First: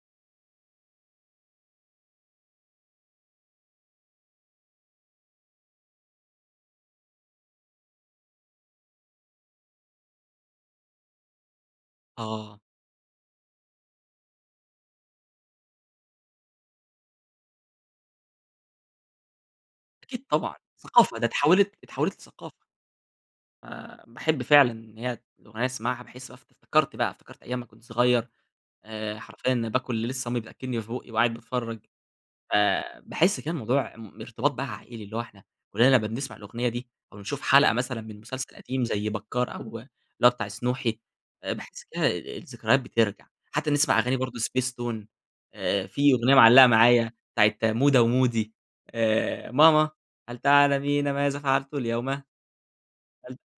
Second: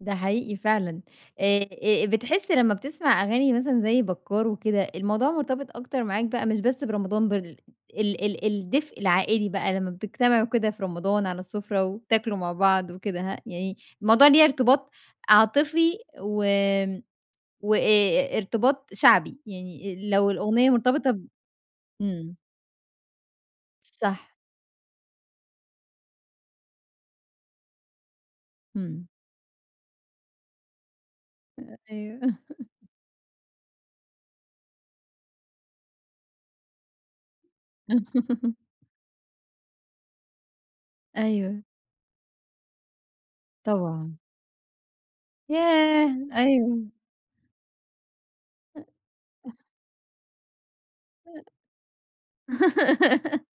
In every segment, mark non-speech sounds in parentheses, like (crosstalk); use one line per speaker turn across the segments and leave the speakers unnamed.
ده حقيقي فعلًا. آآ آآ بتحس لما بتسمع أغاني مثلًا زي بكار وكده، الموضوع مرتبط أكتر معاك بقى مش بس برمضان بال ال ال الدفء العائلي بقى، لما بتجتمعوا كده في رمضان على السفرة وتاكلوا مع
آه.
بعض وكده، ه يعني الموضوع ليه ارتباط عاطفي، و وأ ارتباط شعبي، يعني
أكيد
لو
طبعًا،
الأغنية مرتبطة
ثقافة
ب
ده اتحوِّلت اتحوِّلت
إمم.
لثقافة. آه
صح.
باحب فعلًا إن هي ت الأغنية اسمعها باحس اف افتكرت بقى افتكرت أيام ما كنت صغير
إمم.
آآ، حرفيًا باكُل لسه أمي بتأكلني في بُقّي وقاعد
أ
باتفرج
أيوه. (laughs)
آآ، باحس كان الموضوع م ارتباط بقى عائلى، اللي هو إحنا كلنا لمّا بنسمع الأغنية دي أو بنشوف حلقة مثلًا من مسلسل
(laughs)
قديم زي بكار أو اللي هو بتاع سنوحي آآ،
أيوه.
باحس كده الذكريات بترجع حتى نسمع أغاني
طبعًا.
برضه spacetoon آآ، في
ياه!
أغنية معلقة
أيوه.
معايا بتاعة مودة ومودي آآ، ماما هل تعلمين ماذا فعلت اليوم؟ هل
(unintelligible)
ت
(laughs)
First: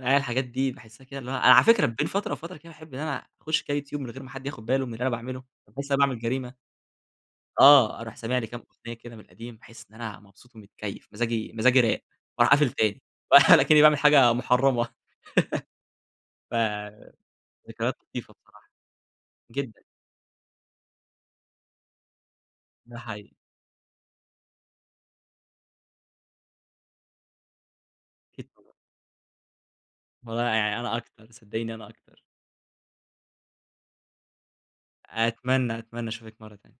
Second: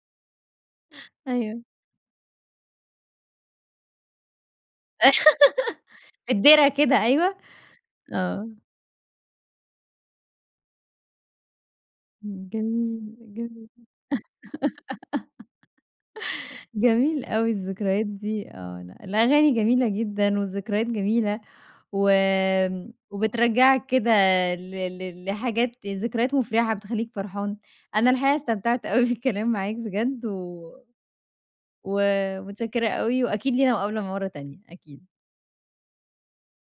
آه، هي الحاجات دي باحسها كده اللي هو أنا على
أيوه.
فكرة بين فترة وفترة كده باحب إن أنا أخش كده يوتيوب من غير ما حد ياخد باله من اللي أنا باعمله، حاسس إن أنا
(giggles)
باعمل
في
جريمة
الدِرَا كده، أيوه.
آه، أروح سامع لي
آه.
كده كام أغنية من القديم باحس إن أنا مبسوط ومتكيف مزاجي مزاجي راق،
امم،
وأروح قافل
جميل،
تاني ولا
جمي
أكنّي باعمل حاجة محرمة.
(laughs) جميل
(chuckles)
أوي
فذكريات
الذكريات
لطيفة
دي
بصراحة.
آه ن الأغاني
جدًا.
جميلة جدًا، والذكريات جميلة و
ده حقيقي.
وبترجعك كده ل ل لحاجات ذكريات مفرحة بتخليك فرحان، أنا الحقيقة
أكيد طبعًا.
استمتعت أوي بالكلام معاك بجد
والله
و
يعني أنا أكتر. صدّقيني أنا
و
أكتر.
متشكرة أوي وأكيد لينا مقابلة مرة تانية أكيد.
أتمنى أتمنى أشوفِك مرة تانية.